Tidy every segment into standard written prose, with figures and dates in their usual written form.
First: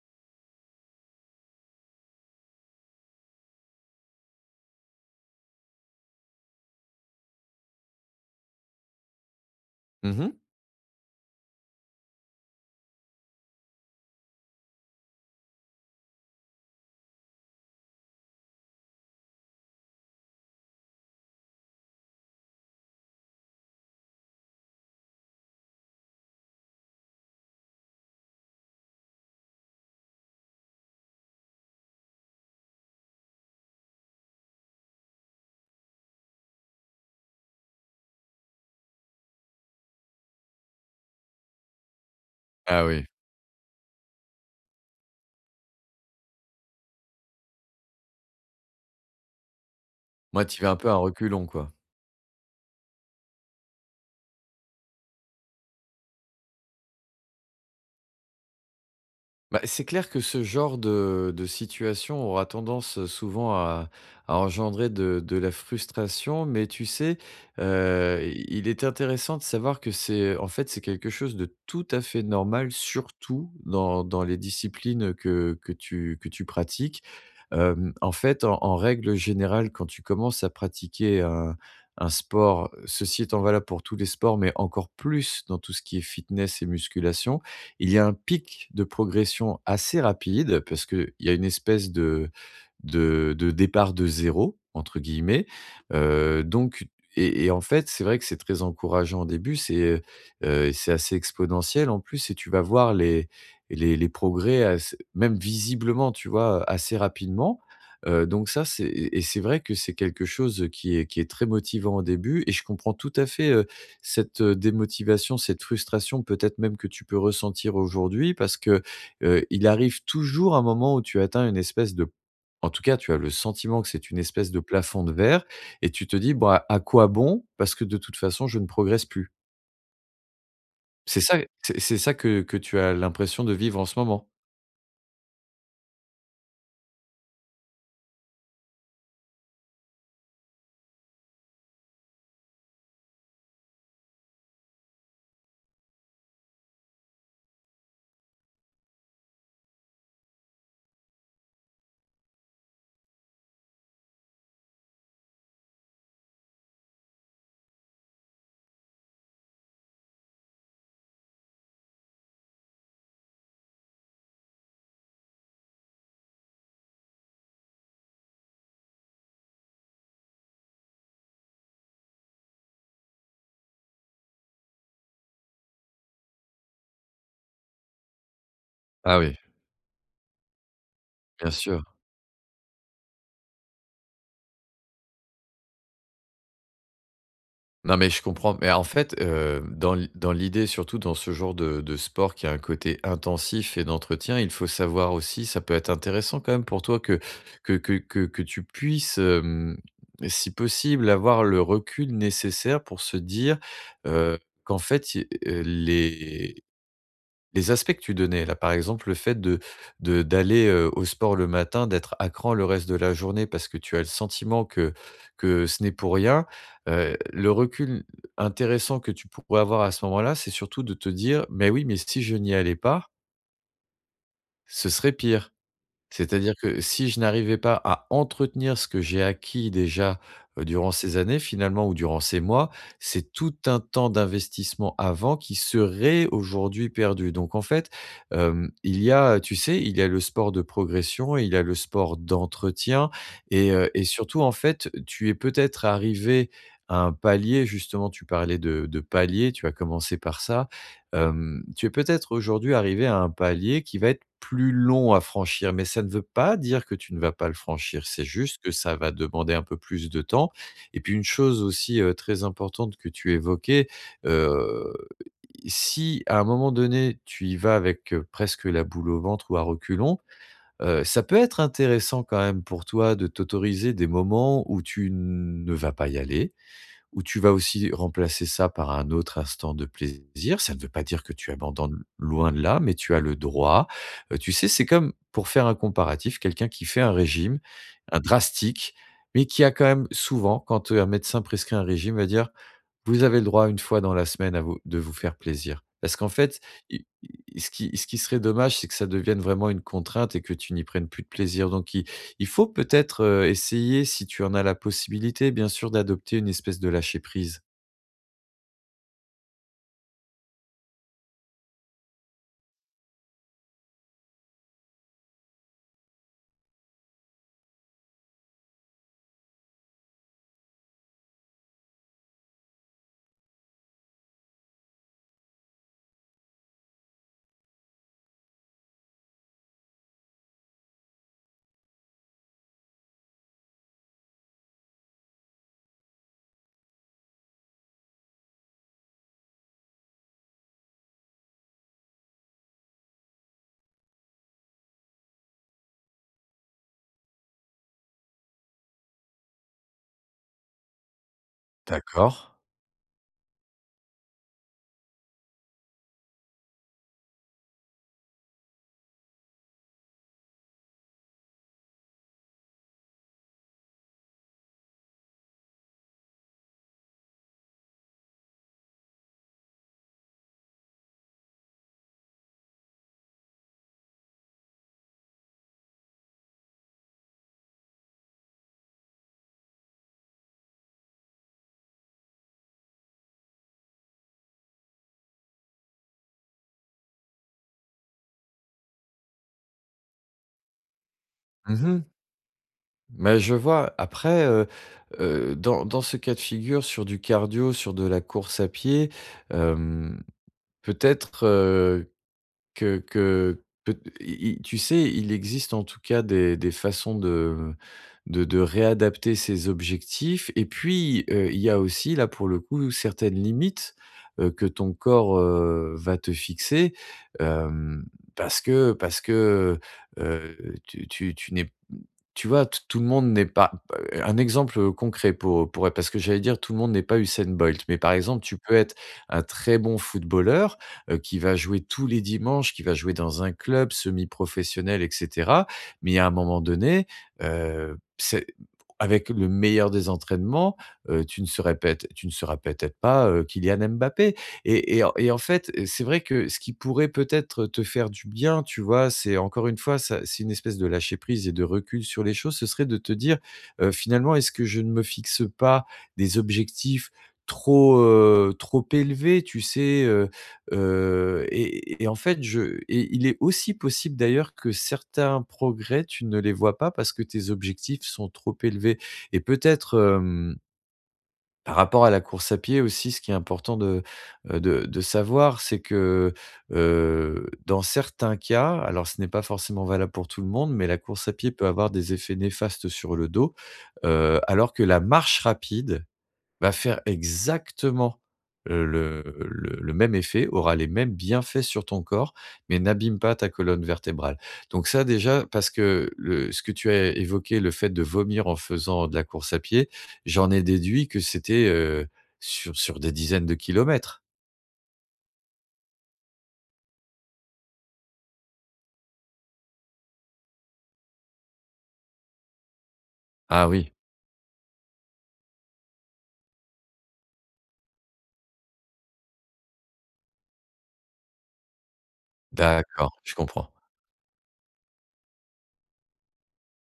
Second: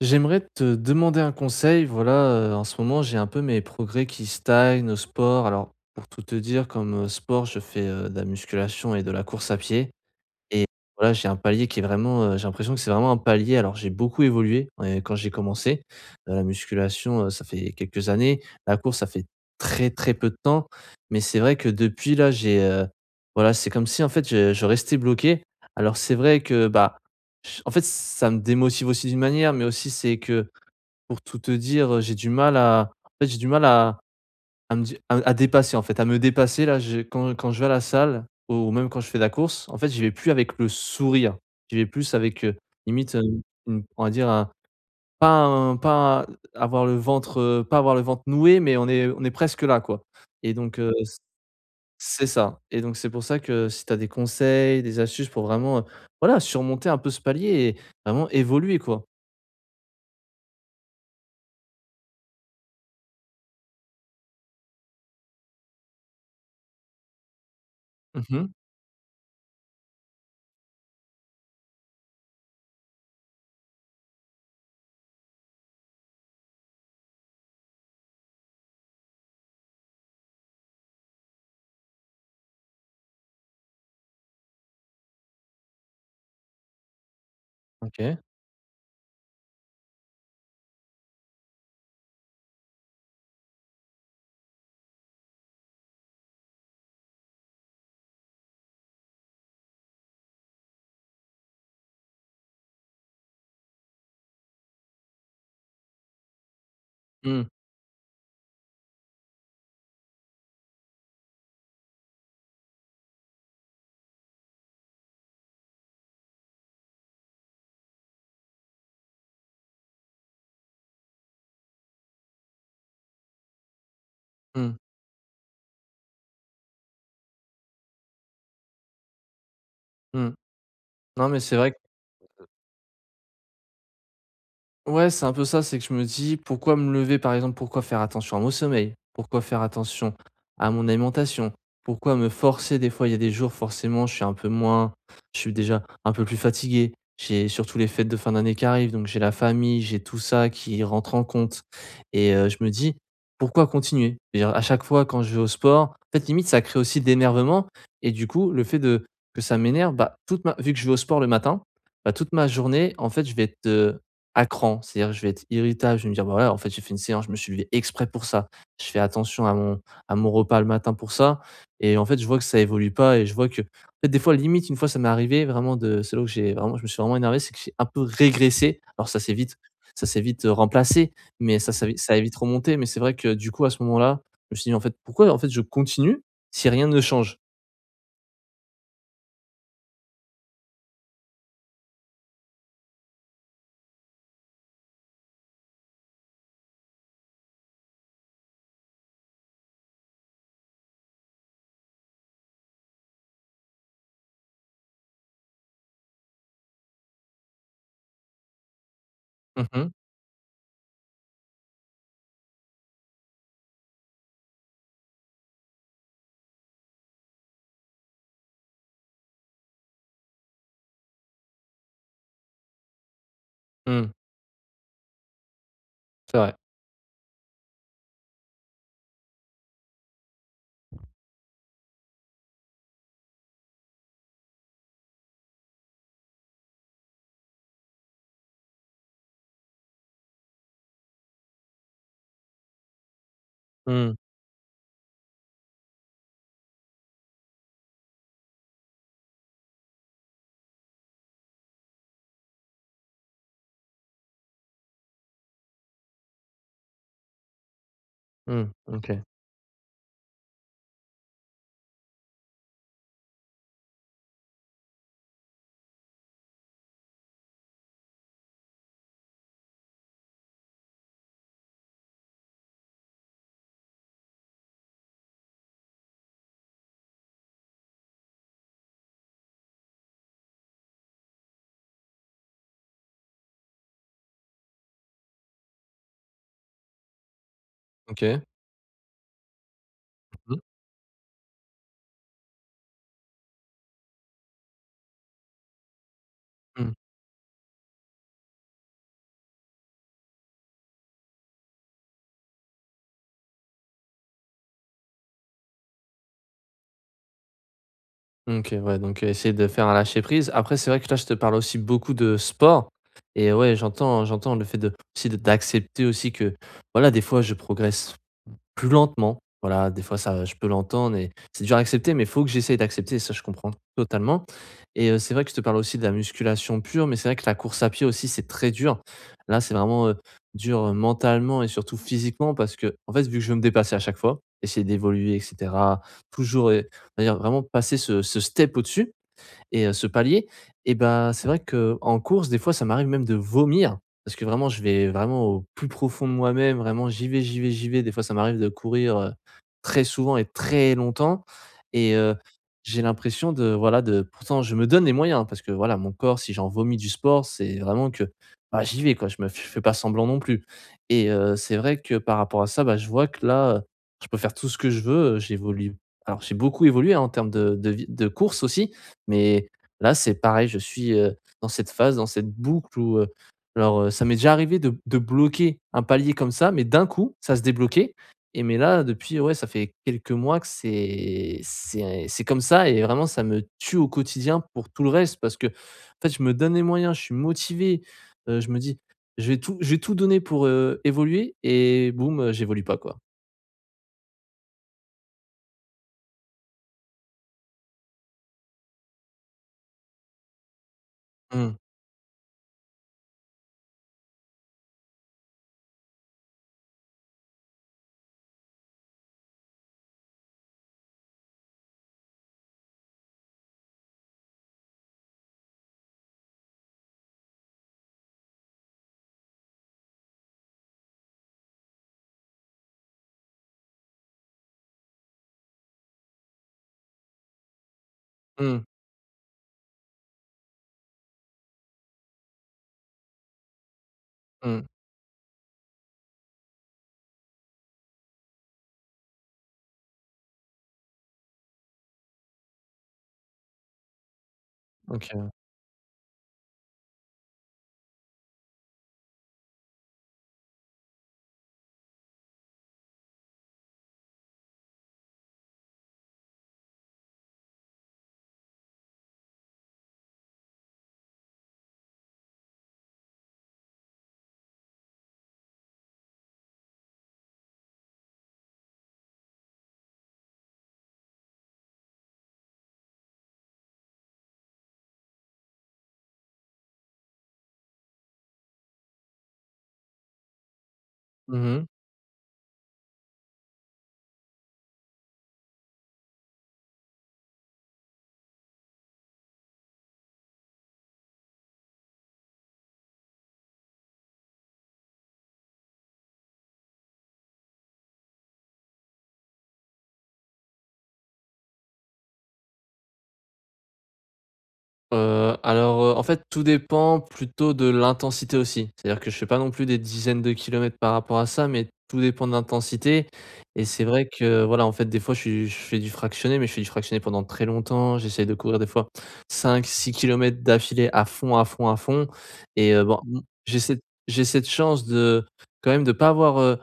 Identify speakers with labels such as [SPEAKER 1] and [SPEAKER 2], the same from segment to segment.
[SPEAKER 1] J'aimerais te demander un conseil. Voilà, en ce moment, j'ai un peu mes progrès qui stagnent au sport. Alors, pour tout te dire, comme, sport, je fais, de la musculation et de la course à pied.
[SPEAKER 2] Mmh mh.
[SPEAKER 1] Et voilà, j'ai un palier qui est vraiment, j'ai l'impression que c'est vraiment un palier, alors j'ai beaucoup évolué, quand j'ai commencé, la musculation, ça fait quelques années, la course ça fait très, très peu de temps, mais c'est vrai que depuis là j'ai, voilà, c'est comme si en fait je restais bloqué. Alors c'est vrai que, bah, j en fait ça me démotive aussi d'une manière, mais aussi c'est que pour tout te dire, j'ai du mal à en fait j'ai du mal à me di à dépasser en fait, à me dépasser là, je quand quand je vais à la salle ou même quand je fais de la course, en fait, j'y vais plus avec le sourire. J'y vais plus avec,
[SPEAKER 2] Ah oui.
[SPEAKER 1] limite, une on va dire un pas avoir le ventre, pas avoir le ventre noué, mais on est presque là quoi.
[SPEAKER 2] Moi,
[SPEAKER 1] Et
[SPEAKER 2] tu y vas un
[SPEAKER 1] donc
[SPEAKER 2] peu à reculons, quoi.
[SPEAKER 1] c'est ça, et donc c'est pour ça que si tu as des conseils, des astuces pour vraiment, voilà, surmonter un peu ce palier et vraiment évoluer quoi.
[SPEAKER 2] Bah, c'est clair que ce genre de situation aura tendance, souvent à engendrer de la frustration, mais tu sais, i
[SPEAKER 1] Mmh.
[SPEAKER 2] il est intéressant de savoir que c'est en fait, c'est quelque chose de tout à fait normal, surtout dans les disciplines que tu pratiques. Hem, en fait, en en règle générale, quand tu commences à pratiquer un sport, ceci étant valable pour tous les sports, mais encore plus dans tout ce qui est fitness et musculation, il y a un
[SPEAKER 1] OK.
[SPEAKER 2] pic de progression assez rapide parce qu'il y a une espèce de «départ de zéro entre guillemets», donc et en fait, c'est vrai que c'est très encourageant au début, c'est assez exponentiel en plus et tu vas voir les et les les progrès assez même visiblement, tu vois, assez
[SPEAKER 1] Mmh,
[SPEAKER 2] rapidement. Donc ça, c'est et c'est vrai que c'est quelque chose, qui est très motivant au début et je comprends tout à fait, cette, démotivation, cette frustration peut-être même que tu peux ressentir aujourd'hui parce que, il arrive toujours un moment où tu atteins une espèce de en tout cas, tu as le sentiment que c'est une espèce de
[SPEAKER 1] mmh,
[SPEAKER 2] plafond de verre et tu te dis: «Bah, à quoi bon? Parce que de toute façon, je ne progresse plus».
[SPEAKER 1] mmh.
[SPEAKER 2] C'est
[SPEAKER 1] Non,
[SPEAKER 2] ça
[SPEAKER 1] mais c'est vrai.
[SPEAKER 2] c'est c'est ça que tu as l'impression de vivre en ce moment?
[SPEAKER 1] Ouais, c'est un peu ça, c'est que je me dis: «Pourquoi me lever?» Par exemple, pourquoi faire attention à mon sommeil? Pourquoi faire attention à mon alimentation? Pourquoi me forcer? Des fois, il y a des jours, forcément, je suis déjà un peu plus fatigué. J'ai surtout les fêtes de fin d'année qui arrivent, donc j'ai la famille, j'ai tout ça qui rentre en compte. Et je me dis: «Pourquoi continuer?» Je veux dire, à chaque fois quand je vais au sport, en fait, limite, ça crée aussi de et du coup, le fait de que ça m'énerve, bah, toute ma vu que je vais au sport le matin, bah, toute ma journée, en fait, je vais être à cran. C'est-à-dire que je vais être irritable, je vais me dire: «Bah, voilà, en fait, j'ai fait une séance, je me suis levé exprès pour ça. Je fais attention à mon repas le matin pour ça.» Et en fait, je vois que ça évolue pas et je vois que en fait, des fois, limite, une fois, ça m'est arrivé vraiment de c'est là où j'ai vraiment je me suis vraiment énervé, c'est que j'ai un peu régressé. Alors ça
[SPEAKER 2] Ah
[SPEAKER 1] s'est
[SPEAKER 2] oui.
[SPEAKER 1] vite ça s'est vite, heu, remplacé,
[SPEAKER 2] Bien
[SPEAKER 1] mais ça
[SPEAKER 2] sûr.
[SPEAKER 1] ça ça a vite remonté, mais c'est vrai que du coup, à ce moment-là, je me suis dit: «En fait, pourquoi, en fait, je continue si rien ne change?»
[SPEAKER 2] Non, mais je comprends. Mais en fait, dans l'idée, surtout dans ce genre de sport qui a un côté intensif et d'entretien, il faut savoir aussi ça peut être intéressant quand même pour toi que tu puisses, si possible, avoir le recul nécessaire pour se dire, qu'en fait, i les aspects que tu donnais là, par exemple, le fait de
[SPEAKER 1] Mmh mh.
[SPEAKER 2] de d'aller, au sport le matin, d'être à cran le reste de la journée parce que tu as le sentiment que ce n'est pour rien, le recul intéressant que tu pourrais avoir à ce moment-là, c'est surtout de te dire: «Mais oui, mais si je n'y allais pas,
[SPEAKER 1] Mmh.
[SPEAKER 2] ce serait pire».
[SPEAKER 1] C'est vrai.
[SPEAKER 2] C'est-à-dire que si je n'arrivais pas à entretenir ce que j'ai acquis déjà, durant ces années finalement ou durant ces mois, c'est tout un temps d'investissement avant qui serait aujourd'hui perdu. Donc en fait, il y a, tu sais, il y a le sport de progression et il y a le sport d'entretien et
[SPEAKER 1] Mmh.
[SPEAKER 2] surtout en fait, tu es peut-être arrivé à un palier justement, tu parlais de palier, tu as commencé par ça. Tu es peut-être aujourd'hui arrivé à un palier qui va être plus long à franchir, mais ça ne veut pas dire que tu ne vas pas le franchir. C'est juste
[SPEAKER 1] Mmh.
[SPEAKER 2] que ça va
[SPEAKER 1] OK.
[SPEAKER 2] demander un peu plus de temps et puis une chose aussi, très importante que tu évoquais, heu, si à un moment donné, tu y vas avec, presque la boule au ventre ou à reculons, ça peut être intéressant quand même pour toi de t'autoriser des moments où tu ne vas pas y aller, où tu vas aussi remplacer ça par un autre instant de plaisir. Ça ne veut pas dire que tu abandonnes, loin de là, mais tu as le droit. Tu sais, c'est comme, pour faire un comparatif, quelqu'un qui fait un régime, un
[SPEAKER 1] OK.
[SPEAKER 2] drastique, mais qui a quand même souvent,
[SPEAKER 1] Mmh.
[SPEAKER 2] quand, un médecin prescrit un régime, va dire: vous avez le droit une fois dans la semaine à vous de vous faire plaisir. Parce qu'en fait,
[SPEAKER 1] Mmh.
[SPEAKER 2] i i ce qui serait dommage, c'est que ça devienne vraiment une contrainte et que tu n'y prennes plus de plaisir. Donc il faut peut-être, essayer, si tu en as la possibilité, bien sûr, d'adopter une espèce de lâcher prise.
[SPEAKER 1] OK, ouais, donc, essayer de faire un lâcher prise. Après, c'est vrai que là, je te parle aussi beaucoup de sport. Et ouais, j'entends le fait de aussi de d'accepter aussi que, voilà, des fois, je progresse plus lentement. Voilà, des fois ça je peux l'entendre et c'est dur à accepter, mais il faut que j'essaye d'accepter et ça je comprends totalement. Et c'est vrai que je te parle aussi de la musculation pure, mais c'est vrai que la course à pied aussi, c'est très dur. Là, c'est vraiment, dur, mentalement et surtout physiquement parce que, en fait, vu que je veux me dépasser à chaque fois, essayer d'évoluer et cetera, toujours et on va dire vraiment passer ce step au-dessus, et ce palier. Et ben c'est vrai que en course, des fois, ça m'arrive même de vomir parce que vraiment, je vais vraiment au plus profond de moi-même, vraiment j'y vais, j'y vais, j'y vais. Des fois, ça m'arrive de courir, très souvent et très longtemps. Et
[SPEAKER 2] D'accord.
[SPEAKER 1] j'ai l'impression de voilà, de pourtant je me donne les moyens parce que voilà, mon corps, si j'en vomis du sport, c'est vraiment que, bah, j'y vais quoi, je me f je fais pas semblant non plus. Et c'est vrai que par rapport à ça, bah, je vois que là, je peux faire tout ce que je veux, j'évolue, alors j'ai beaucoup évolué, hein, en termes de course aussi. Mais là, c'est pareil, je suis, dans cette phase, dans cette boucle où, alors, ça m'est déjà arrivé de bloquer un palier comme ça, mais d'un coup, ça se débloquait. Et mais là, depuis, ouais, ça fait quelques mois que c'est comme ça et vraiment ça me tue au quotidien pour tout le reste parce que en fait, je me donne les moyens, je suis motivé, je me dis: «Je vais tout donner pour, évoluer»
[SPEAKER 2] Mmh.
[SPEAKER 1] et boum, j'évolue pas, quoi.
[SPEAKER 2] Mais je vois. Après, dans dans ce cas de figure, sur du cardio, sur de la course à pied, hem, peut-être,
[SPEAKER 1] Mmh,
[SPEAKER 2] Que peut i i tu sais, il existe en tout cas des façons de réadapter ses objectifs et puis, il y a aussi là pour le coup certaines limites, que ton corps, va te fixer, hem, parce que, heu, tu tu tu n'es tu vois, t tout le monde n'est pas un exemple, concret pour parce que j'allais dire tout le monde n'est pas Usain Bolt, mais par exemple, tu peux
[SPEAKER 1] mmh,
[SPEAKER 2] être un très bon footballeur, qui va jouer tous les dimanches, qui va jouer dans un club
[SPEAKER 1] mmh.
[SPEAKER 2] semi-professionnel et cetera, mais à un moment donné, c'est avec le meilleur des entraînements, tu ne seras peut-être pas, Kylian Mbappé. Et en
[SPEAKER 1] OK.
[SPEAKER 2] fait, c'est vrai que ce qui pourrait peut-être te faire du bien, tu vois? C'est encore une fois, ça c'est une espèce de lâcher prise et de recul sur les choses. Ce serait de te dire, «Finalement, est-ce que je ne me fixe pas des objectifs trop, trop élevés?» tu sais? Et en fait, je et il est aussi possible d'ailleurs que certains progrès, tu ne les vois pas parce que tes objectifs sont trop élevés et peut-être, par rapport à la course à pied aussi, ce qui est important de, de savoir, c'est que, dans certains cas, alors ce n'est pas forcément valable pour tout le monde, mais la course à pied peut
[SPEAKER 1] Mmh.
[SPEAKER 2] avoir des effets néfastes sur le dos, alors que la marche rapide, va faire exactement, heu, le le même effet, aura les mêmes bienfaits sur ton corps, mais n'abîme pas ta colonne vertébrale. Donc ça déjà, parce que le ce que tu as évoqué, le fait de vomir en faisant de la course à pied, j'en ai déduit que c'était, sur des dizaines de kilomètres?
[SPEAKER 1] Alors, en fait, tout dépend plutôt de l'intensité aussi. C'est-à-dire que je fais pas non plus des dizaines de kilomètres par rapport à ça, mais tout dépend de l'intensité
[SPEAKER 2] Ah
[SPEAKER 1] et
[SPEAKER 2] oui,
[SPEAKER 1] c'est vrai que, voilà, en fait, des fois, je fais du fractionné, mais je fais du fractionné pendant très longtemps. J'essaye de courir des fois 5, 6 kilomètres d'affilée à fond, à fond, à fond. Et
[SPEAKER 2] d'accord,
[SPEAKER 1] bon,
[SPEAKER 2] je
[SPEAKER 1] m
[SPEAKER 2] comprends.
[SPEAKER 1] j'ai cette chance de quand même de pas avoir,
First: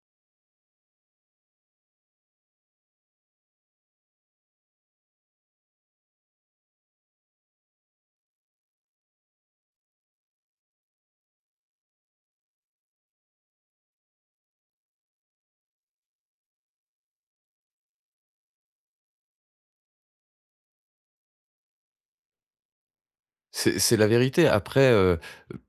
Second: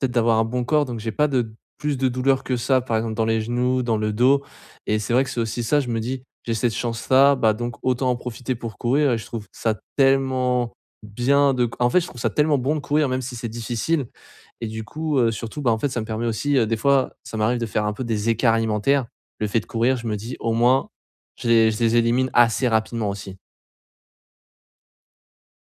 [SPEAKER 1] peut-être d'avoir un bon corps, donc j'ai pas de plus de douleur que ça, par exemple dans les genoux, dans le dos. Et c'est vrai que c'est aussi ça, je me dis: «J'ai cette chance-là, bah, donc autant en profiter pour courir» et je trouve ça tellement bien je trouve ça tellement bon de courir même si c'est difficile. Et du coup, surtout, bah, en fait, ça me permet aussi, des fois, ça m'arrive de faire un peu des écarts alimentaires. Le fait de courir, je me dis: «Au moins, je les élimine assez rapidement aussi.»
[SPEAKER 2] C'est la vérité. Après,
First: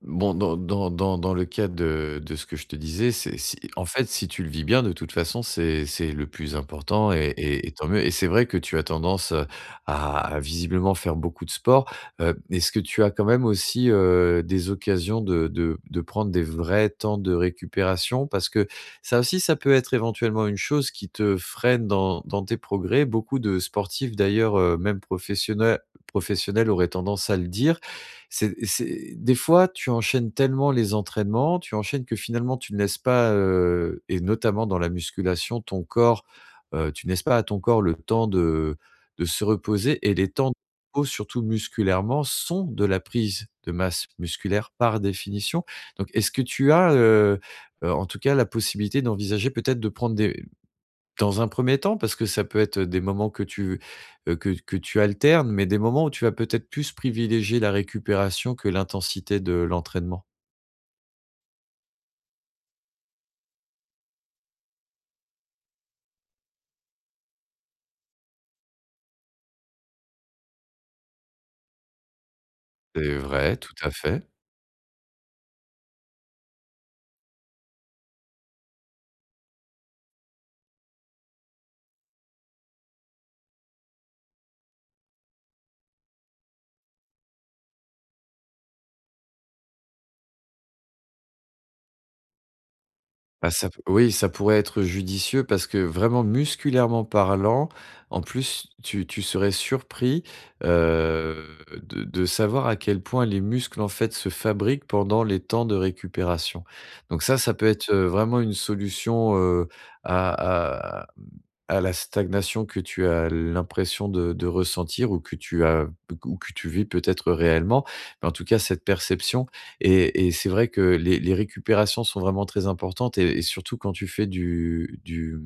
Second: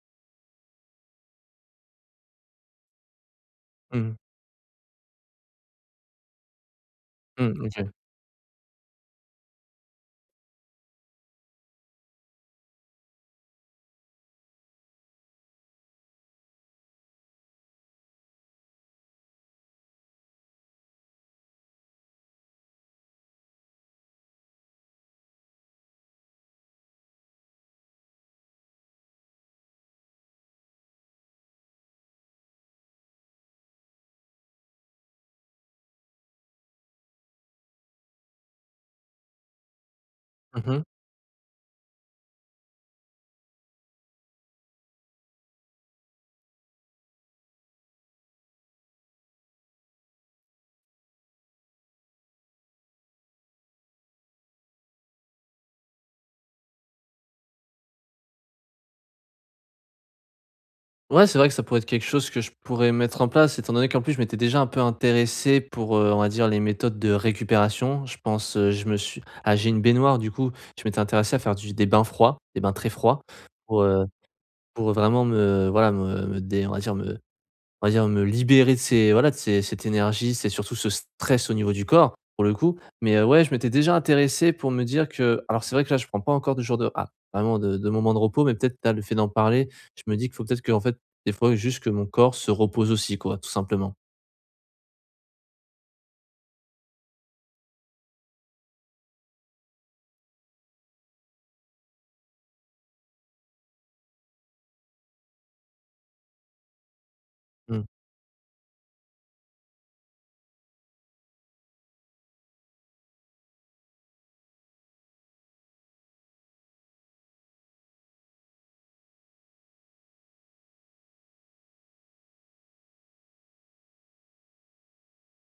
[SPEAKER 2] bon, dans le cadre de ce que je te disais, c'est si en
[SPEAKER 1] Mmh
[SPEAKER 2] fait,
[SPEAKER 1] mh.
[SPEAKER 2] si tu le vis bien, de toute façon, c'est le plus important
[SPEAKER 1] Mmh,
[SPEAKER 2] et tant
[SPEAKER 1] OK.
[SPEAKER 2] mieux et c'est vrai que tu as tendance, à visiblement faire beaucoup de sport. Est-ce que tu as quand même aussi, des occasions de prendre des vrais temps de récupération? Parce que ça aussi, ça peut être éventuellement une chose qui te freine dans tes progrès. Beaucoup de sportifs d'ailleurs, même professionnels auraient tendance à le dire. C'est des fois, tu enchaînes tellement les entraînements, tu enchaînes que finalement tu ne laisses pas, et notamment dans la musculation, ton corps, tu ne laisses pas à ton corps le temps de se reposer et les temps de
[SPEAKER 1] Mmh.
[SPEAKER 2] repos, surtout musculairement, sont de la prise de masse musculaire par définition. Donc est-ce que tu as, en tout cas la possibilité d'envisager peut-être de prendre des dans un premier temps, parce que ça peut être des moments que tu, que tu alternes, mais des moments où tu vas peut-être plus privilégier la récupération que l'intensité de l'entraînement.
[SPEAKER 1] Ouais, c'est vrai que ça pourrait être quelque chose que je pourrais mettre en place, étant donné qu'en plus je m'étais déjà un peu intéressé pour, on va dire les méthodes de récupération. Je pense, je me suis ah j'ai une baignoire du coup, je m'étais intéressé à faire du des bains froids, des bains très
[SPEAKER 2] C'est
[SPEAKER 1] froids
[SPEAKER 2] vrai, tout
[SPEAKER 1] pour,
[SPEAKER 2] à
[SPEAKER 1] heu,
[SPEAKER 2] fait.
[SPEAKER 1] pour vraiment me voilà me me dé on va dire me on va dire me libérer de ces voilà, de ces cette énergie, c'est surtout ce stress au niveau du corps, pour le coup. Mais, ouais, je m'étais déjà intéressé pour me dire que alors c'est vrai que là, je prends pas encore de jour de ah, vraiment de moments de repos, mais peut-être là, le fait d'en parler, je me dis qu'il faut peut-être que en fait, des fois, juste que mon corps se repose aussi quoi, tout
[SPEAKER 2] Bah, ça p
[SPEAKER 1] simplement.
[SPEAKER 2] oui, ça pourrait être judicieux parce que vraiment musculairement parlant, en plus tu tu serais surpris, heu, de savoir à quel point les muscles, en fait, se fabriquent pendant les temps de récupération. Donc ça peut
[SPEAKER 1] Mmh.
[SPEAKER 2] être, vraiment une solution, à à à la stagnation que tu as l'impression de ressentir ou que tu as ou que tu vis peut-être réellement. Mais en tout cas, cette perception et c'est vrai que les récupérations sont vraiment très importantes et surtout quand tu fais du du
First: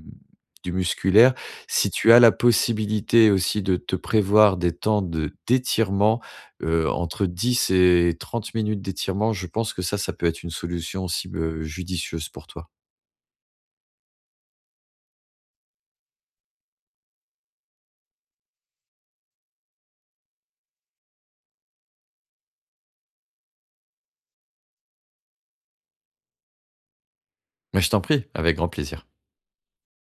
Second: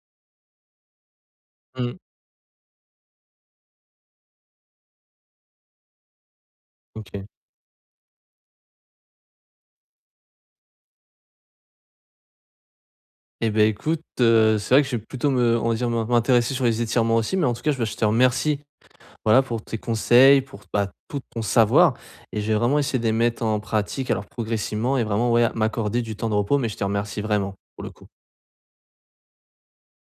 [SPEAKER 2] du musculaire, si
[SPEAKER 1] Mmh.
[SPEAKER 2] tu as la possibilité aussi de te prévoir des temps de d'étirement,
[SPEAKER 1] OK.
[SPEAKER 2] entre 10 et 30 minutes d'étirement, je pense que ça peut être une solution aussi, judicieuse pour toi.
[SPEAKER 1] Et ben écoute, c'est vrai que je vais plutôt me on va dire m'intéresser sur les étirements aussi, mais en tout cas, je bah, je te remercie. Voilà pour tes conseils, pour bah, tout ton savoir et j'ai vraiment essayé de les mettre en pratique, alors progressivement, et vraiment, ouais, m'accorder du temps de repos. Mais je te remercie vraiment
[SPEAKER 2] Mais
[SPEAKER 1] pour
[SPEAKER 2] je
[SPEAKER 1] le
[SPEAKER 2] t'en
[SPEAKER 1] coup.
[SPEAKER 2] prie, avec grand plaisir.